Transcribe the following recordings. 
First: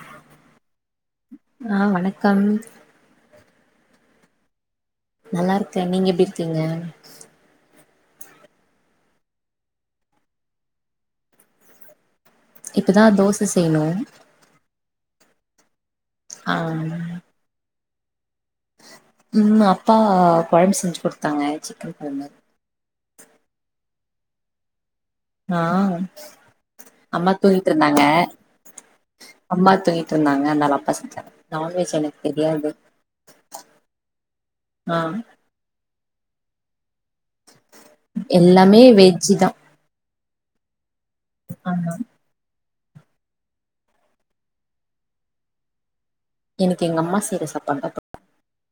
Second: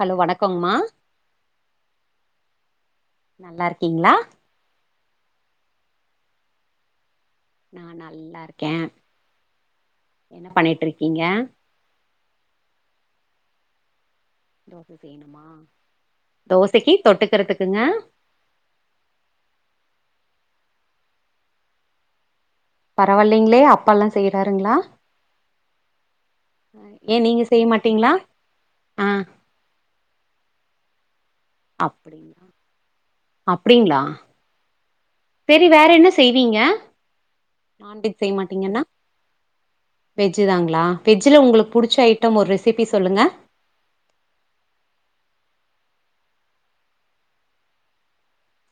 Hello வணக்கங்ம்மா ஆ வணக்கம் நல்லா இருக்கீங்களா நல்லா இருக்கே நீங்க எப்டி இருக்கீங்க நா நல்லா இருக்கே என்ன பண்ணிட்டுருக்கீங்க இப்பதா தோச செய்யணு தோச செய்யணுமா ஆ தோசைக்கி தொட்டுக்குறதுக்குங்க ம் அப்பா கொழம்பு செஞ்சி குடுத்தாங்க சிக்கன் கொழம்பு பரவால்லைங்களே அப்பா எல்லா செய்றாருங்களா ஆ ஏ அம்மா நீங்க செய்ய தூங்கிட் இருந்தாங்க மாட்டீங்களா ஆ அம்மா தூங்கிட்டு இருந்தாங்க அதனால அப்பா செஞ்சாங்க நான்வெஜ் எனக்கு அப்டிங்களா தெரியாது ஆ செரி வேற என்ன செய்வீங்க எல்லாமே வெஜ்தா வெஜ்தாங்களா வெஜ்ல உங்களுக்கு பிடிச்ச ஐட்டம் ஒரு ரெசிபி சொல்லுங்க எனக்கு எங்க அம்மா செய்யுற சாப்பாடுதா பிடிக்கு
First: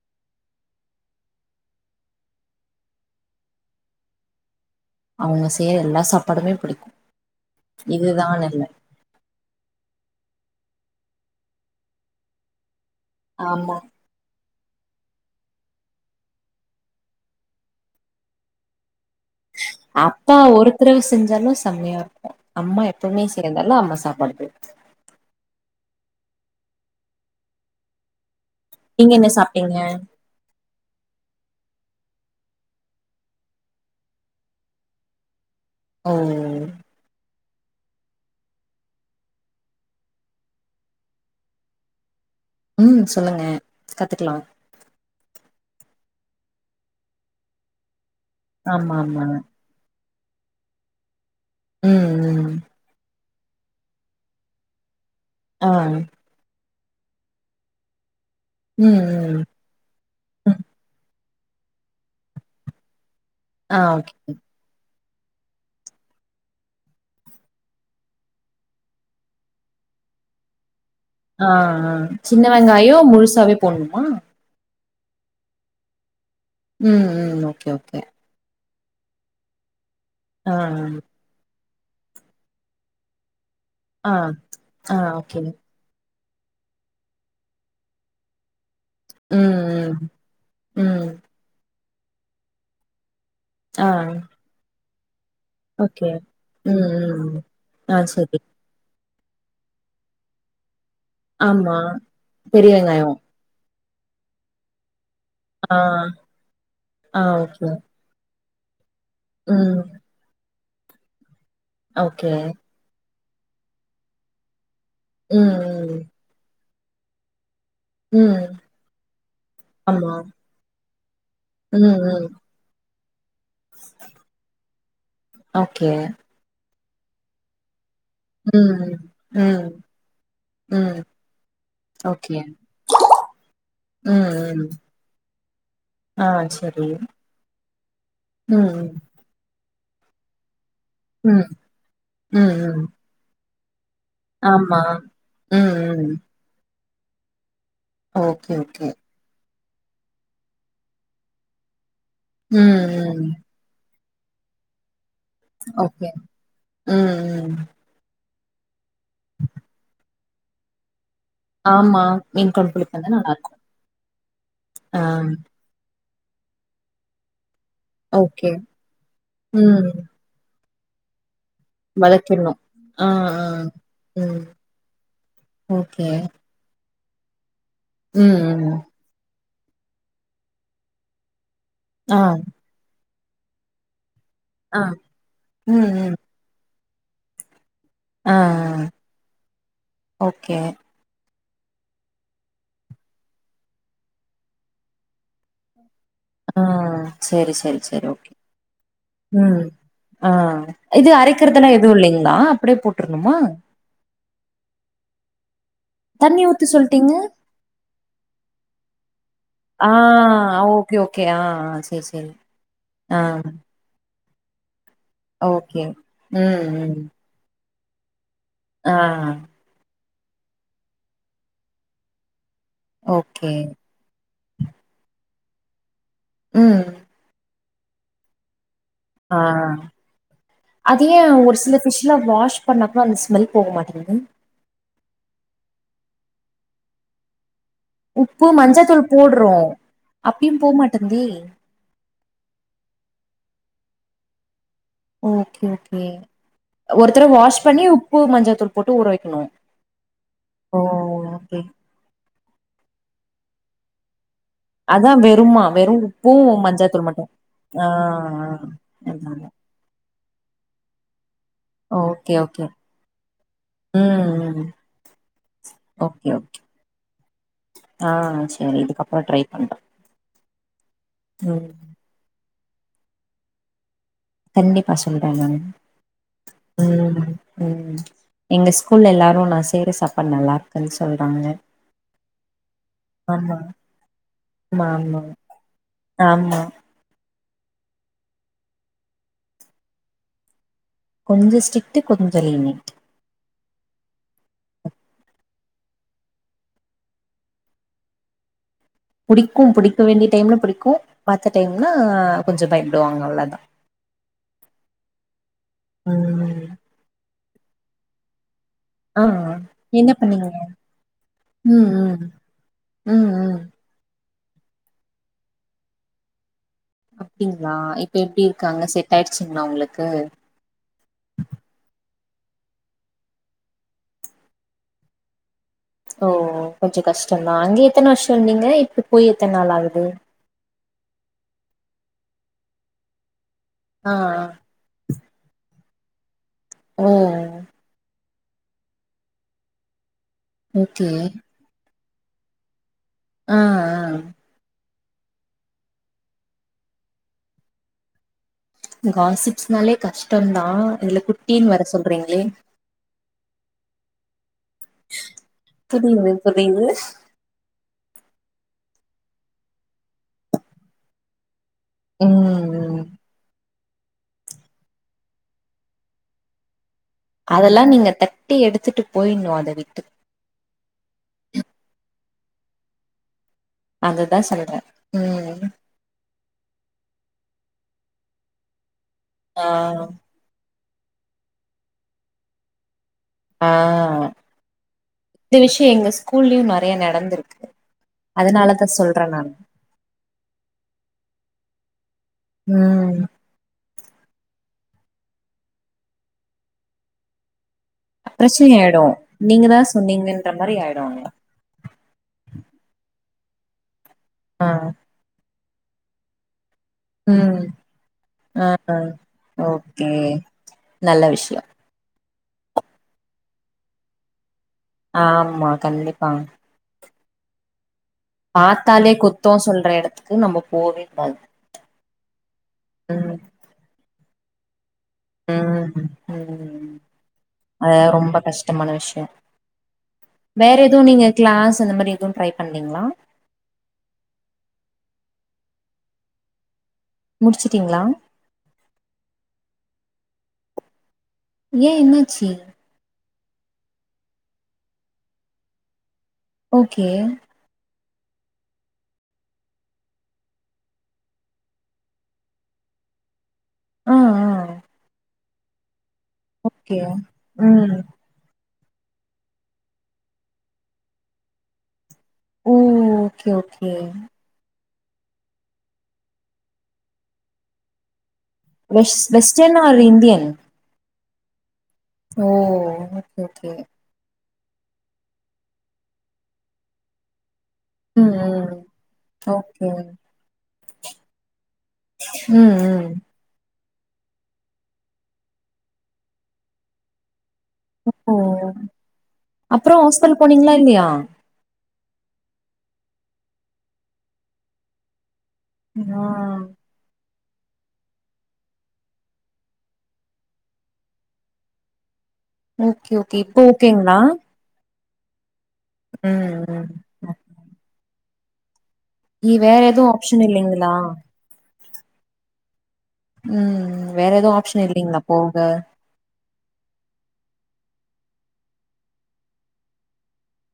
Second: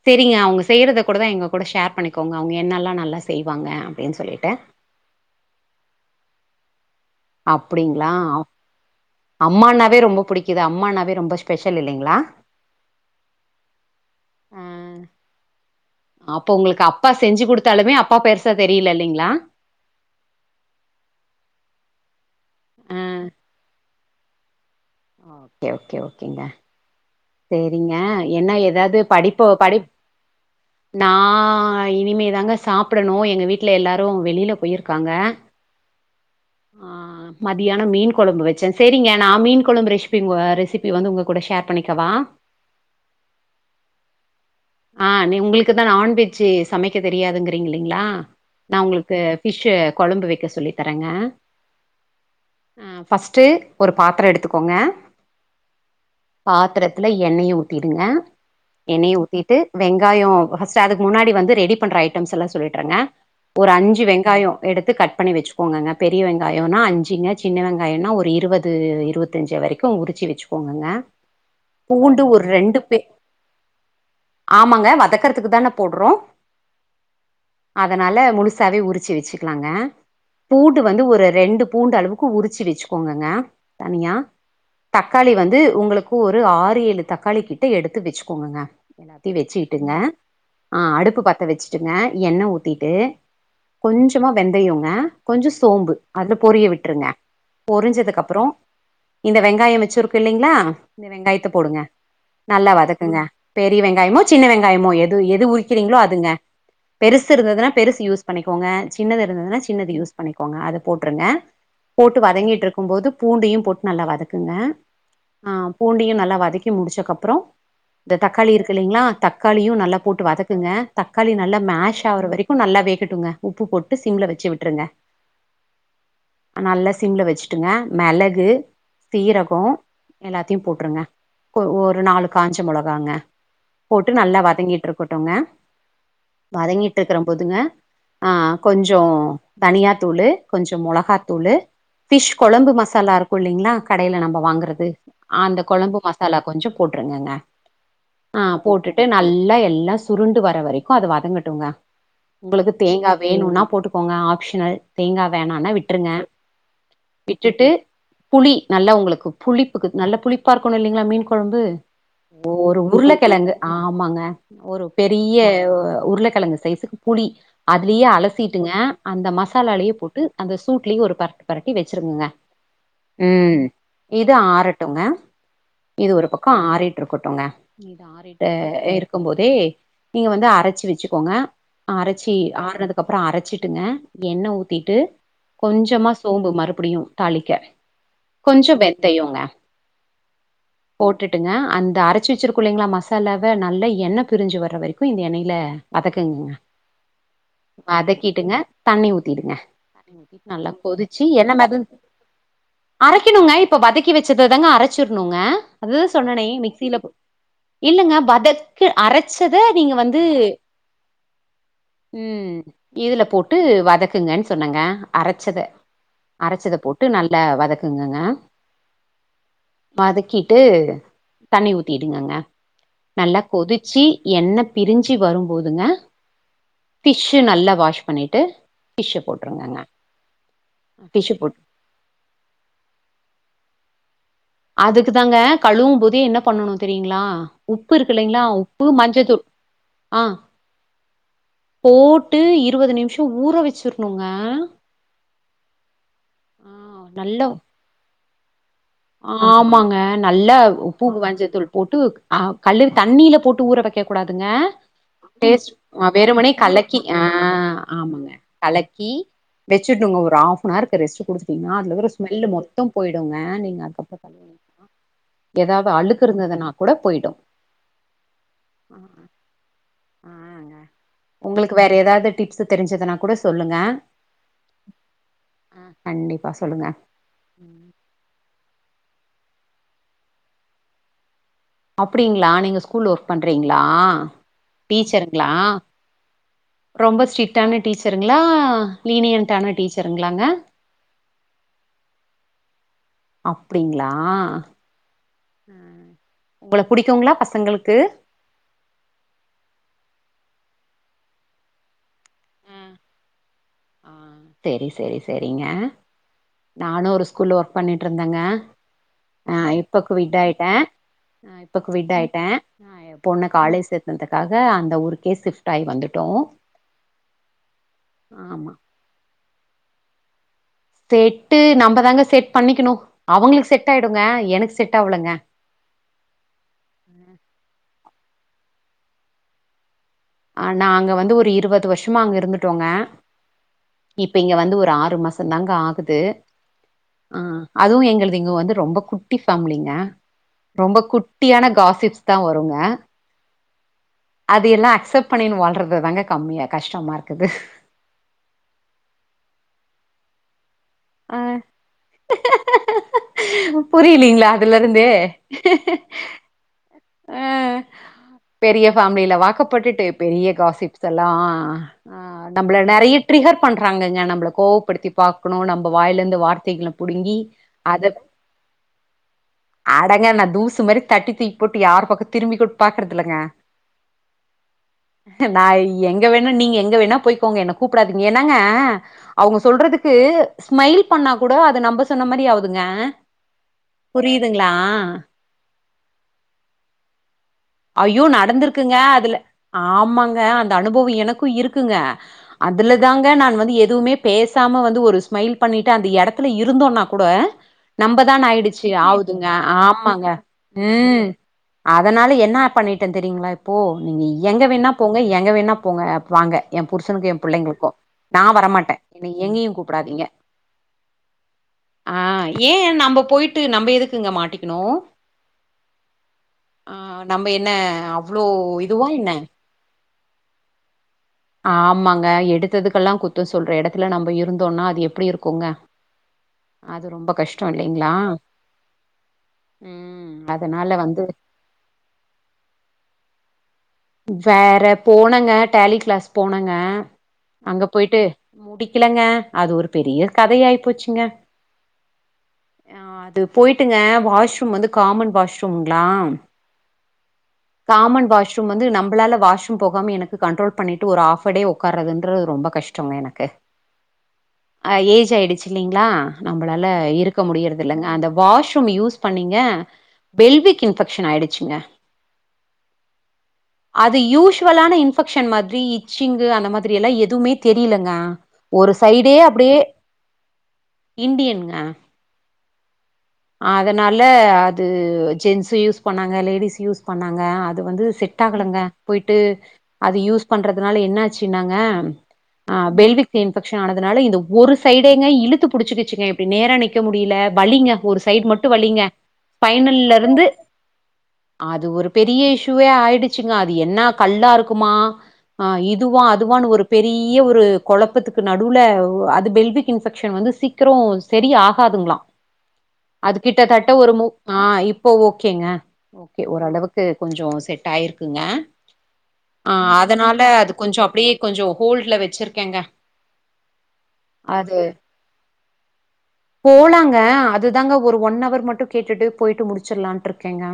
தெரியு அவுங்க செய்யறத கூடதா எங்க கூட ஷேர் பண்ணிக்கோங்க அவுங்க என்னெல்லா நல்லா செய்வாங்க அப்டின் சொல்லிட்டு அவுங்க செய்ற எல்லா சாப்பாடுமே பிடிக்கு அப்டிங்களா அம்மாண்ணாவே ரொம்ப பிடிக்குது அம்மாண்ணாவே ரொம்ப ஸ்பெஷல் இல்லைங்களா ஆமா ஆ அப்ப உங்களுக்கு அப்பா செஞ்சி குடுத்தாலுமே அப்பா பெருசா தெரியல இல்லைங்களா அப்பா ஒருத்தறவ செஞ்சாலு செம்மையா இருக்கு அம்மா ஆ எப்பவுமே செய்யுறதால அம்மா சாப்பாடு பிடிக்கு ஆ ஓகே ஓகே ஓகேங்க சேரிங்க என்ன ஏதாவது நீங்க என்ன படிப்போ சாப்ட்டீங்க படிப் நா இனிமே தாங்க சாப்டணு எங்க வீட்ல எல்லோரு வெளில போயிருக்காங்க ஓ ஆ மதியான மீன் கொழம்பு வச்சே சேரிங்க நா மீன் கொழம்பு ரெசி ரெசிபி வந்து உங்க கூட ஷேர் பண்ணிக்கவா ம் சொல்லுங்க கத்துக்குலா ஆ நீ உங்களுக்குதா நான்வெஜு சமைக்க தெரியாதுங்கறீங்லிங்லா நா ஆமா, உங்களுக்கு ஆமா. ஃபிஷ்ஷு கொழம்பு வைக்க சொல்லி தரேங்க ம், ம். ஃபஸ்ட்டு ஒரு பாத்திரோ எடுத்துக்கோங்க ஆ பாத்ரெத்துல எண்ணெயை ஊத்திடுங்க ம், எண்ணெயை ஊத் ம். ட்டு வெங்காயம் ஃபர்ஸ்டு அதுக்கு திட்டு வெங்காயோ ம். ஃபஸ்ட்டு அதுக்கு முன்னாடி வந்து ரெடி பண்ற ஐட்டம்ஸ் எல்லா சொல்லிற்றங்க ஒரு ஆ அஞ்சு ஓகே. வெங்காயோ எடுத்து கட் பண்ணி வச்சுக்கோங்கங்க பெரிய வெங்காயோனா அஞ்சுங்க சின்ன வெங்காயோனா ஒரு இருபது இருபத்தஞ்சி வரிக் கு உறிச்சி வச்சுக்கோங்கங்க ஆ பூண்டு சின்ன ஒரு ரெண்டு வெங்காயோ பே முழுசாவே போன்ணுமா ஆமாங்க வதக்கறதுக்கு தான போடுறோ ம், ம். Okay, okay. அதனால முழுசாவே உரிச்சு வச் சிகிலாங்க ஆ, பூண்டு வந்து ஒரு ரெண்டு பூண்டு அளவுக்கு உரிச்சி வச்சுக்கோங்கங்க ஆ. தனியா ஆ, ஆ தக்காளி ஓகே. வந்து உங்களுக் கு ஒரு ஆறு ஏழு தக்காளி கிட்ட எடுத்து வச்சுக்கோங்கங்க எல்லாத்தையு ம், வச்சுக்கிட்டுங்க ம். ஆ ம். அடுப்பு பத்த வச்சுட்டுங்க எண்ணெய ஊத்திட்டு ஆ கொஞ்சமா வெந்தயோங்க கொஞ்சோ சோம்பு ஓகே. அத பொரிய ம், விட்டுருங்க ம். ஆ பொரிஞ்சதுக்கு சரி. அப்றோ இந்த வெங்காயோ வச்சுருக்கு இல்லிங்களா இந்த வெங்காயத்த ஆமா. போடுங்க பெரிய நல்லா வெங்காயம். வதக்குங்க பெரிய வெங்காயமோ சின்ன வெங்காயமோ எது எது ஆ, உரிக்கிறீங்களோ அதுங்க ஆ பெருசு ஓகே. இருந்துனா பெருசு யூஸ் பண்ணிக்கோங்க சின்னது இருந்ததுனா ம். சின்னது யூஸ் பண்ணிக்கோங்க அது போட்ருங்க போட்டு ஓகே. வதங்கிட்டு இருக் கும்போது பூண்டையு போட்டு நல்லா வதக்குங்க ம் ம். பூண்டியு நல்லா வதக்கி முடிச்சதுக்கப்றோ தக்காளி ம். இருக்கு இல்லிங்களா தக்காளியு நல்லா ஆமா. போட்டு வதக்குங்க தக்காளி நல்லா ம், மேஷ் ம். ஆகுவு வரைக் கு நல்லா வேகட்டுங்க உப்பு போட்டு சிம்ல வச்சு விட்டுருங்க [unintelligible] நல்ல சிம்ல வச்சுட்டுங்க மெளகு ம், ம். சீரகோ ம். எல்லாத்தயு போட்டுருங்க ம். ஒரு நாலு ஓகே. காஞ்ச மொளகாங்க போட்டு ம் நல்லா ம் வதங்கிட்டுருக்குட்டுங்க ஆ சரி வதங்கிட்டுருக்கிற போதுங்க ஆ கொஞ்சோ ம் அ அ தன்யா தூளு கொஞ்சோ மொளகா ம் ம் தூளு ஃபிஷ் ம் கொழம்பு ம் மசாலா இருக்குல்லிங்களா கடையில நம்ம ஆமா வாங்குறது அந்த ம் கொழம்பு ம் மசாலா கொஞ்சோ போட்ருங்கங்க ஆ ஓகே ஓகே போட்டுட்டு நல்லா எல்லா சுருண்டு வர வரைக்கு அது வதங்கட்டுங்க ம் உங்களுக்கு தேங்கா ம் வேணுனா போட்டுக்கோங்க ஆப்ஷ்னல் தேங்கா வேணானா ஓகே விட்டுருங்க ம் ம் விட்டுட்டு புளி நல்ல உங்களுக்கு புளிப்புக்கு நல்ல புளிப்பா இருக்கணுல்லிங்களா மீன் கொழம்பு ஆமா மீன் கொழம்பு ஓரு புளிப்பு இருந்தா உருளக்கிழங்கு நல்லாருக்கும் ஆமாங்க ஒரு ஆ பெரிய உருளக்கிழங்கு சைசுக்கு புளி அதுலியே ஓகே அலசிட்டுங்க அந்த ம் மசாலாலேயே போட்டு அந்த சூட்லி ஒரு பெரட் பெரட்டி வச்சுருங்கங்க வதக்கிடணும் ஆ ஆ உம் இது ம் ஆரட்டுங்க ஓகே இது ஒரு பக் பக்கோ ஆறிட்டுருக்கட்டுங்க இது ம் ஆறிட்டு ம் இருக் இருக்கு போதே நீங்க வந்து அரைச்சி வச்சுக்கோங்க ஆ அரைச்சி ஆறுனது அதுக்கப்றோ அரைச்சிட்டுங்க எண்ணெய் ஆ ஊத்திட்டு ம் கொஞ்சமா ம் சோம்பு மறுபடியு தாளிக்க ஆ கொஞ்சோ ஆ. வெந்தையோங்க ஓகே போட்டுங்க அந்த அரைச்சி வச்சிருக்குளைங்களா மசாலாவ நல்ல எண்ண பிரி்ஞ்சு வர்ற வரைக்கு இந்த எண்ணயில வதக்குங்க ஆ சரி சரி சரி ஓகே வதக்கிட்டுங்க தண்ணி ஊத்திடுங்க ம் ஆ நல்லா இது கொதிச்சு எண்ண அரைக்கிறதெல்லாம் எதுவும் மெதந்து இல்லைங்களா அப்படியே போட்டுருணுமா அரைக்கணுங்க இப்ப இப்ப வதக்கி வச்சதுதாங்க அரைச்சருணுங்க அதுதா தண்ணி சொன்னேனே ஊத்தி மிஸ்சில சொல்ட்டீங்க இல்லங்க வதக்கு அரைச்சத ஆ நீங்க வந்து ஓகே, ஓகே. ஆ, ஆ. சரி, சரி. ம் ஆ, இதுல போட்டு வதக்குங்கன்னு சொன்னங்க அரைச்சத ஓகே. ம், அரைச்சத போட்டு நல் இல்ல வதக்குங்கங்க இல ஆஹ் ஆ வதக்கிட்டு தண்ணி ஊத்திடுங்க நல்லா ஓகே. கொதி ச்சு எண்ண பிரிஞ்சு வரும் போதுங்க ம். பிஷ் நல்லா வாஷ் பண்ணிட்டு ஃபிஷ்ஷ ஆஹ் போட்டுருங்கங்க அது டிஷ்யூ ஏன் ஒரு போட்டு சில ஃபிஷ் நல்லா வாஷ் பண்ணா பா அந்த ஸ்மெல் போக மாட்டேங்கது அதுக்குதாங்க கழுவு போதே என்ன பண்ணனு தெரியுங்களா உப்பு இருக்குலிங்களா உப்பு மஞ்சத்தூள் ஆ அப்பயும் போ மாட்டேங்குதே! போட்டு இருவது நிமிஷ ஊற வச்சிருணுங்க ஓகே ஓகே ஒருத்தட நல்லா வாஷ் பண்ணி உப்பு மஞ்சத்தூள் போட்டு ஊற வைக்கணும். ஆமாங்க நல்லா ஓ! உப்பு ஓகே. மஞ்சத்தூள் போட்டு ஆ கல்லு தண்ணில போட்டு ஊற வைக்க கூடாதுங்க அதான் வெறுமா? பேஸ்ட் வெறும் உப்பும், வெருமனே கலக்கி மஞ்சாத்தூள் ஆ மட்டும். ஆ, ஆமாங்க ஆ. கலக்கி அதாங்க. வச்சுடுங்க ஒரு ஹஃப் நவர் ரெஸ்ட் கொடுத்துட்டீங்கன்னா அதில் வரு ஓகே, ஸ்மெல் ஓகே. மொத்த போயிடுங்க நீங்க ம், அப்த ம். எதாவது அழுக்கு இருந்ததுனா கூட போய்டு ஆஹ் சேரி இதுக்கப்புற ட்ரை பண்றே ஆ ம் உங்களுக்கு வேற ஏதாவது டிப்ஸ் தெரிஞ்சதுனா கூட சொல்லுங்க கண்டிப்பா சொல்றேங்க ஆ கண்டிப்பா சொல்லுங்க ம் ம் எங்க ஸ்கூல்ல எல்லாரு நா செய்ற சாப்பாடு நல்லா இருக்குன்னு சொல்றாங்க அப்டிங்களா நீங்க ஸ்கூல் ஒர்க் ஆமா பண்றீங்களா ஆமா ஆமா டீச்சருங்களா ஆமா ரொம்ப ஸ்ட்ரிட்டான டீச்சருங்களா லீனியன்டானா டீச்சருங்களாங்க கொஞ்ஜோ ஸ்ரிட் கொஞ்ஜோ லிமிட் அப்டிங்களா ஆ ம் உங்கள புடிக்குங்களா பசங்களுக்கு புடிக்கு புடிக்க வேண்டிய டைம்லே புடிக்கு மாத்த டைம்னா கொஞ்சோ பயப்படுவாங்க அவ்ளவுதா ஆ சேரி சேரி சேரிங்க ம் ம் நானு ஒரு ஸ்கூல்ல ஒர்க் பண்ணிட்ருந்தேங்க ஆ இப்ப என்ன க்குவிட் பண்ணீங்க ஆயிட்டே ஆ இப்ப ம் க்விட் ம் ஆயிட்டே ஏ ம் பொண்ணு ம் காலேஜ் சேத் அந்தகாக அந்த ஊருக்கே ஷிப்ட் ஆகி வந்துட்டோ அப்டிங்களா இப்ப எப்படி ஆமா இருக்காங்க செட் ஆயிடுச்சுங்களா அவங்களுக்கு செட்டு நம்ம தாங்க செட் பண்ணிக்கணு அவங்களுக்கு செட் ஆயிடுங்க எனக்கு செட் ஆ ஆவ்லேங்க ஓ கொஞ்சோ கஷ்ட தா அங்க எத்தன வருஷ இருந்தீங்க இப்ப போய் எத்தன நாள் ஆகுது ஆ நா அங்க வந்து ஒரு இருபது வருஷமா அங்க இருந்துட்டோங்க ஆ இப்ப இங்க வந்து ஒரு ஆறு மாச ந்தங்க ஆகுது ஓ ஆஹ அதுவு எங்களுது இங்க வந்து ரொம்ப குட்டி ஃபேமலிங்க ரொம்ப ஓகே குட்டியான காசிப்ஸ் தா வருங்க ஆ அது எல்லா அக்செப் பண்ணின்னு வாழ்றதுது தாங்க கம்மியா கஷ்டமா இருக்குது காசிப்ஸ்னாலே கஷ்ட தா இதுல குட்டின்னு வேர சொல்றீங்லே புரிலீங்ளா அதுல இருந்து புரிது புரிது அ பெரிய ஃபேம்லில வாக்கப்பட்டுட்டு பெரிய காசிப்ஸ் எல்லா ஆ ஆ ம் நம்ல ம் நறைய ட்ரிகர் பண்றாங்கக நம்பல கோவப்படுத்தி பாக்கணு நம்ப வாயில இருந்து நறைய வார்த்தைகள புடுங்கி அதெல்லா நீங்க அத தட்டி எடுத்துட்டு போயிட்ணு அத விட்டு அடங்க நா தூசு மாரி தட்டி தூக்கி போட்டு யார் பக்கக திரும்பி கூ பாக்குறதில்லங்க அதுதா சொல்ற நா ம் எங்க வேணா நீங்க எங்க வேணா போய்க்கோங்க என்ன கூப்டாதீங்க ஏன்னாங்க அவுங்க ஆ சொல்றதுக்கு ஸ்மைல் பண்ணா கூட அத நம்ம சொன்ன மாதிரி ஆ ஊதுங்க ஆ இந்த விஷ்சி எங்க ஸ்கூல்லியு நறைய நடந்துருக்கு ஐயோ நடந்துருக்குங்க அதுல ஆமாங்க அந்த அனுபவோ எனக்கு இருக்குங்க அதுல ம் தாங்க நான் வந்து எதுவுமே பேசாம வந்து ஒரு ஸ்மைல் பண்ணிட்டு அந்த யடத்துல இருந்தோன்னா கூட நம்பதான் பிரச்சனை ஆயிடுச்சு ஆயிடு ஆவுதுங்க நீங்க தா ஆமாங்க சொன்னீங்கன்ற மாரி ய ஆயிடு அங்க அதனால என்ன பண்ணிட்ட தெரியுங்களா இப் போ நீங்க எங்க ஆ வேணா போங்க எங்க வேணா போங்க ப் வாங்க ஏ புருஷனுக்கு ஏ ம் புள்ளைங்களுக்கு நான் ஆ வரமாட்ட ஆ என்ன எங்கயு ஓகே கூப்படாதீங்க நல்ல விஷ்யோ ஆ ஏ நம்ம போயிட்டு நம்ம எதுக்குங்க மாட்டிக்கணு ஆமா கண்டிப்பாங் ஆ நம்ம என்ன அம் பாத்தாலே குத்தோ சொல்ற எடத்துக்கு நம்ம போவே குடாது ஆமாங்க எடுத்ததுக்கெல்லா குத்தோ சொல்ற எடத்துல நம்ம இருந்தோனா அது எப்டி இருக்குங்க ம் ம் அது ரொம்ப கஷ்டோ அத இல்லைங்களா ரொம்ப கஷ்டமான விஷ்யோம் ம் வேற அதனால எதுவு வந்து நீங்க கிளாஸ் அந்த மாரி எதும் ட்ரை பண்லைங்ளா வேற போனங்க டேலி கிளாஸ் போனங்க அங்க முடிச்சுட்டீங்களா போயிட்டு முடிக்கலங்க அது ஒரு பெரிய கதைாயாயி போச்சுங்க ஏ என்னச்சு ஆ அது போயிட்டுங்க வாஷ்ரூம் வந்து காமன் வாஷ்ரூம்ங்ளா ஓகே காமன் வாஷ் பம் வந்து நம்மளால வாஷ்ரூம் போகாம எனக்கு கண்ட்ரோல் பண்ணிட்டு ஒரு ஹஃப் அ டே உக்கார்றதுன்றது ரொம்ப கஷ்டோங்க எனக்கு ஆ ஆ அ ஏஜ் ஆயிடுச்சு இல்லிங்களா நம்பளால ஓகே இருக்க முடியறத ம் இல்லங்க அந்த வாஷ் டும் யூஸ் பண்ணீங்க பெல்விக் இன்ஃபெக்ஷன் ஆயிடுச்சுங்க ஓ ஓகே ஓகே அது யூஷுவலான இன்ஃபெக்ஷன் மாதிரி இச்சிங்கு அந்த மாதிரி எல்லாம் எதுவுமே தெரியலங்க ஒரு வெஸ் சைடே அப்படியே வெஸ்டர்ன் ஆர் இந்தியன் இண்டியனுங்க ஓ ஓகே ஓகே அதனால அது ஜென்ஸ் யூஸ் பண்ணாங்க லேடிஸ் யூஸ் பண்ணாங்க அ து வந்து ம் செட் ம் ஆகலங்க போயிட்டு ஓகே அது யூஸ் பண்றதுனால என்ன ஆச்சினாங்க ம் ஆ ம் பெல்விக் தி இன்பெக்ஷன் ஆனதுனால இந்த ஒரு சைடேங்க இழுத்து புடிச்சுச்சுங்க இப்டி நேரா நிக்க முடியில வலிங்க ஒரு ஸ் ஓ சைடு மட்டு வலிங்க அப்றோ ஹாஸ்பிட்டல் ஸ்பைனல்லருந்து போனீங்களா இல்லையா அது ஒரு பெரிய இஷுவே ஆயிடுச்சுங்க அது என்ன கல்லா இருக்குமா ஆ இதுவா ஆ அதுவானு ஒரு பெரிய ஒரு கொழப்பத்துக்கு நடுவுல அது பெல்விக் இன்ஃபெக்ஷன் வந்து சீக்கிரோ சரி ஆகாதுங்களா ஓகே அது ஓகே இப்போ கிட்டத்தட்ட ஒரு ஓகேங்களா மு ஆ இப்போ ஓகேங்க ஓகே ம் ஓரளவுக்கு ம் கொஞ்சோ செட் ஆயிருக்குங்க இ ஆ வேற எதுவு அதனால ஆப்ஷன் அது இல்லைங்களா கொஞ்சொ அப்டியே கொஞ்சொ ஹோல்ட்ல வெச்சிருக்கேங்க ம் வேற எதவு ஆப்ஷன் இல்லைங்களா போக போலாங்க அதுதாங்க ஒரு ஒன் அவர் மட்டு கேட்டுட்டு போயிட்டு முடிச்சிடலான்ட்டு இருக்கேங்க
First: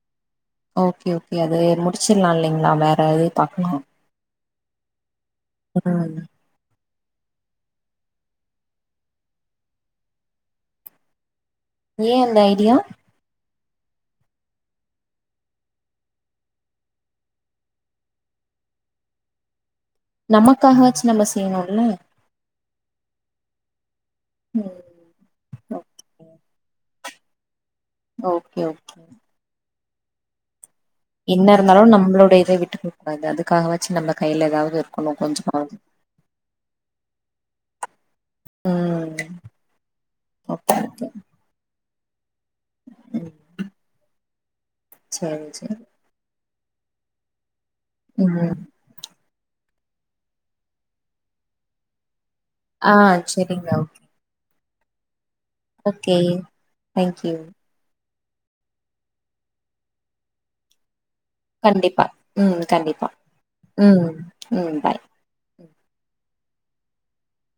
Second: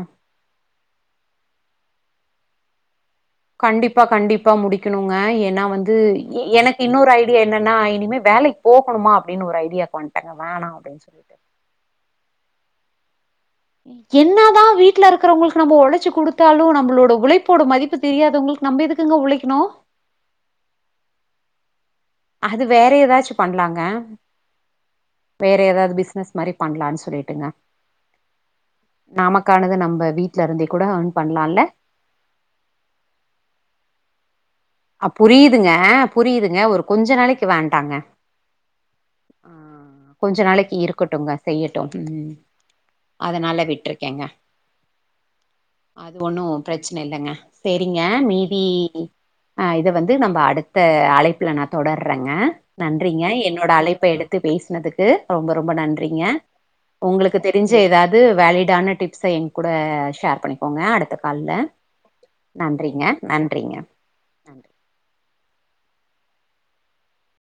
ஓகே ஓகே அது முடிச்சிடலா இல்லைங்களா வேற எது கண்டிப்பா கண்டிப்பா முடிக்கணுங்க ஏன்னா வந்து ம் இ எனக் இன்னொரு ஐடியா என்னன்னா இனிமே வேலைக்கு போகணுமா அப்டின்னு ஒரு ஐடியாக்கு வந்ட்டங்க வேணா அப்டின்னு சொல்லிட்டு ஏ அந்த ஐடியா என்ன தா வீட்டுல இருக்குறவங்களுக்கு நம்ப ஒழச்சு குடுத்தாலு நம்மளோட உழைப்போட மதிப்பு தெரியாதவங்களுக் நம்ப எதுக்குங்க உழைக்கணு நமக்காக ஆச்சு நம்ம செய்யணுல அது வேற ஏதாச்சு பண்லாங்க ம் வேற ஏதாது ஓகே பிசினஸ் மாரி பண்லான்னு சொல்லிட்டுங்க ஓகே ஓகே நாமக்கானது நம்ப வீட்ல இருந்தே கூட ஆன் என்ன இருந்தாலு நம்ளோட இத வீட்டுக்குடுக் கூடாது அதுக வாச்சு நம்ம கையில ஏதாவது இரு அ புரியுதுங்க புரியுதுங்க ஒரு கொஞ்ச நாளைக்கு வேண்டாங்க ம் ஆ கொஞ்ச ஓகே நாளைக்கு ஓகே இருக்கட்டுங்க செய்யட்டு ம் அதனால விட்ருக்கேங்க சரி சரி அது ஒன்னு பிரச்சன இல்லங்க சரிங்க ம் மீதி ஆ இத வந்து நம்ப அடுத்த அழைப்புல நா தொடர்றேங்க ஆ நன்றிங்க என்னோட சேரிங்க ஓகே அழைப்ப எடுத் து பேசுனதுக்கு ரொம்ப ரொம்ப ஓகே நன்றிங்க தேங்க்யூ ஒங்களுக்கு தெரிஞ் ச ஏதாது வேலிடான டிப்ஸ எ கூட ஷேர் பண்ணிக்கோங்க அடுத்த கால்ல கண்டிப்பா ம் நன்றிங்க கண்டிப்பா நன்றிங்க ம் நன் ம் பாய்